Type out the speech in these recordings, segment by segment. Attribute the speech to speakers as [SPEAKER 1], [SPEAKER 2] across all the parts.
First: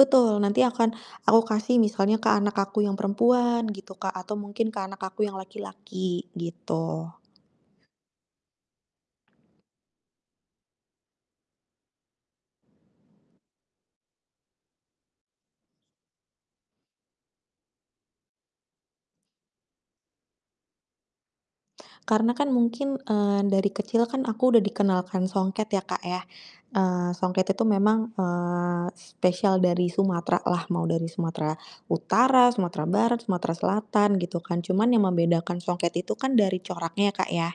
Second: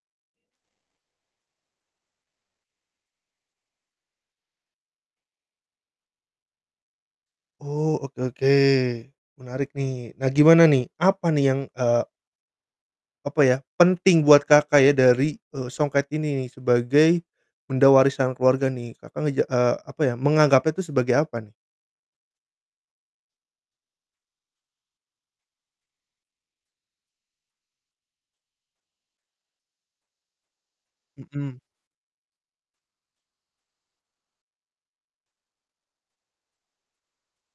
[SPEAKER 1] Betul, nanti akan aku kasih misalnya ke anak aku yang perempuan, gitu, Kak, atau mungkin ke anak aku yang laki-laki, gitu.
[SPEAKER 2] Oh, oke oke, menarik nih. Nah, gimana nih, apa nih yang, eee apa ya, penting buat Kakak ya dari, eee, songket ini nih sebagai benda warisan keluarga nih. Kakak ngeja eee, apa ya, menganggapnya itu sebagai apa nih?
[SPEAKER 1] Karena kan mungkin, eee, dari kecil kan aku udah dikenalkan songket ya, Kak, ya. Eee, songket itu memang, eee, spesial dari Sumatera lah, mau dari Sumatera
[SPEAKER 2] Mhm.
[SPEAKER 1] Utara, Sumatera Barat, Sumatera Selatan, gitu kan. Cuman yang membedakan songket itu kan dari coraknya, ya, Kak, ya.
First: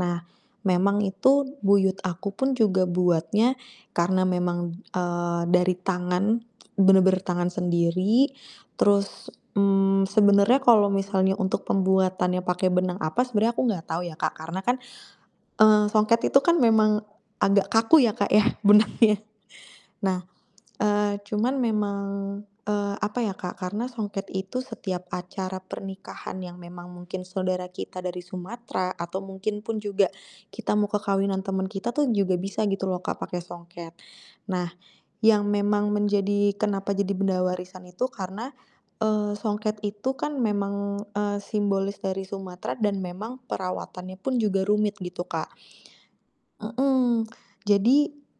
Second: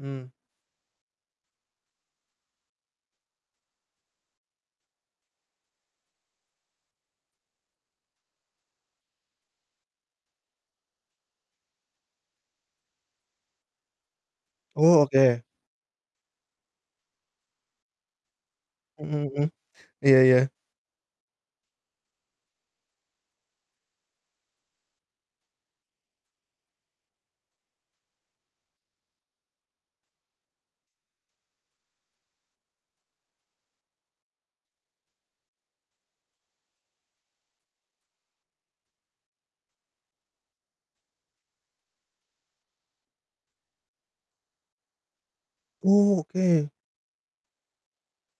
[SPEAKER 1] Nah,
[SPEAKER 2] Mhm.
[SPEAKER 1] memang itu buyut aku pun juga buatnya, karena memang, eee, dari tangan, bener-bener tangan sendiri, terus, mmm, sebenernya kalo misalnya untuk pembuatannya pakai benang apa sebenernya aku gak tau ya, Kak, karena kan,
[SPEAKER 2] Oh, oke.
[SPEAKER 1] eee, songket itu kan memang, agak kaku ya, Kak, ya
[SPEAKER 2] Mhm
[SPEAKER 1] benangnya.
[SPEAKER 2] mhm, iya
[SPEAKER 1] Nah,
[SPEAKER 2] iya.
[SPEAKER 1] eee, cuman memang, eee, apa, ya, Kak, karena songket itu setiap acara pernikahan yang memang mungkin saudara kita dari Sumatera atau mungkin pun juga, kita mau ke kawinan temen kita tuh, juga bisa gitu loh, Kak, pakai songket. Nah, yang memang menjadi kenapa jadi benda warisan itu karena, eee, songket itu kan memang, eee, simbolis dari Sumatera dan memang perawatannya pun juga rumit gitu, Kak.
[SPEAKER 2] Oh, oke.
[SPEAKER 1] Mhm, jadi,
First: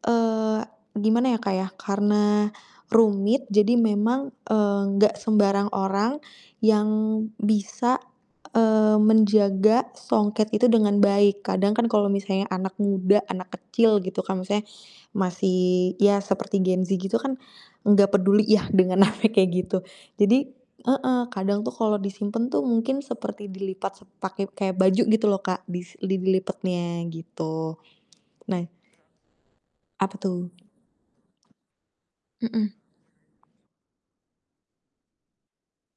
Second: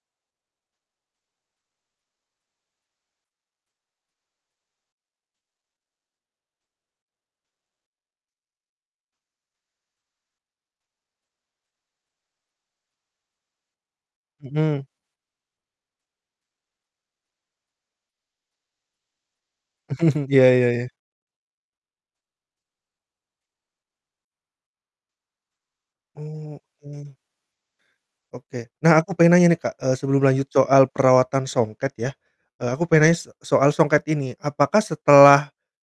[SPEAKER 1] eee, gimana ya, Kak, ya, karena rumit jadi memang, eee, gak sembarang orang yang bisa, eee, menjaga songket itu dengan baik, kadang kan kalau misalnya anak muda, anak kecil, gitu kan, misalnya,
[SPEAKER 2] Mhm.
[SPEAKER 1] masih ya seperti Gen Z gitu kan, gak peduli ya dengan hal yang kayak gitu,
[SPEAKER 2] Iya
[SPEAKER 1] jadi
[SPEAKER 2] iya iya.
[SPEAKER 1] heeh, kadang tuh kalau disimpen tuh mungkin seperti dilipat se pakai kayak baju gitu loh, Kak, dis li
[SPEAKER 2] Oh.
[SPEAKER 1] dilipetnya,
[SPEAKER 2] Mhm.
[SPEAKER 1] gitu. Nah
[SPEAKER 2] Oke. Nah, aku pengen nanya nih, Kak, eee,
[SPEAKER 1] Apa
[SPEAKER 2] sebelum lanjut
[SPEAKER 1] tuh?
[SPEAKER 2] soal perawatan songket ya, eee, aku
[SPEAKER 1] Mhm.
[SPEAKER 2] pengen nanya se soal songket ini. Apakah setelah,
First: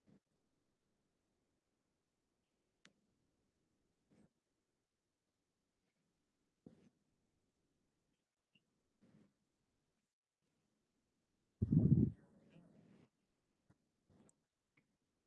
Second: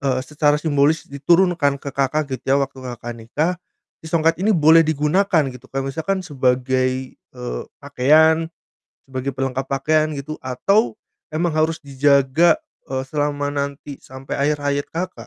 [SPEAKER 2] eee, secara simbolis diturunkan ke Kakak, gitu ya, waktu Kakak nikah, si songket ini boleh digunakan, gitu? Kayak misalkan sebagai, eee, pakaian, sebagai pelengkap pakaian, gitu, atau memang harus dijaga, eee, selama nanti sampai akhir hayat Kakak?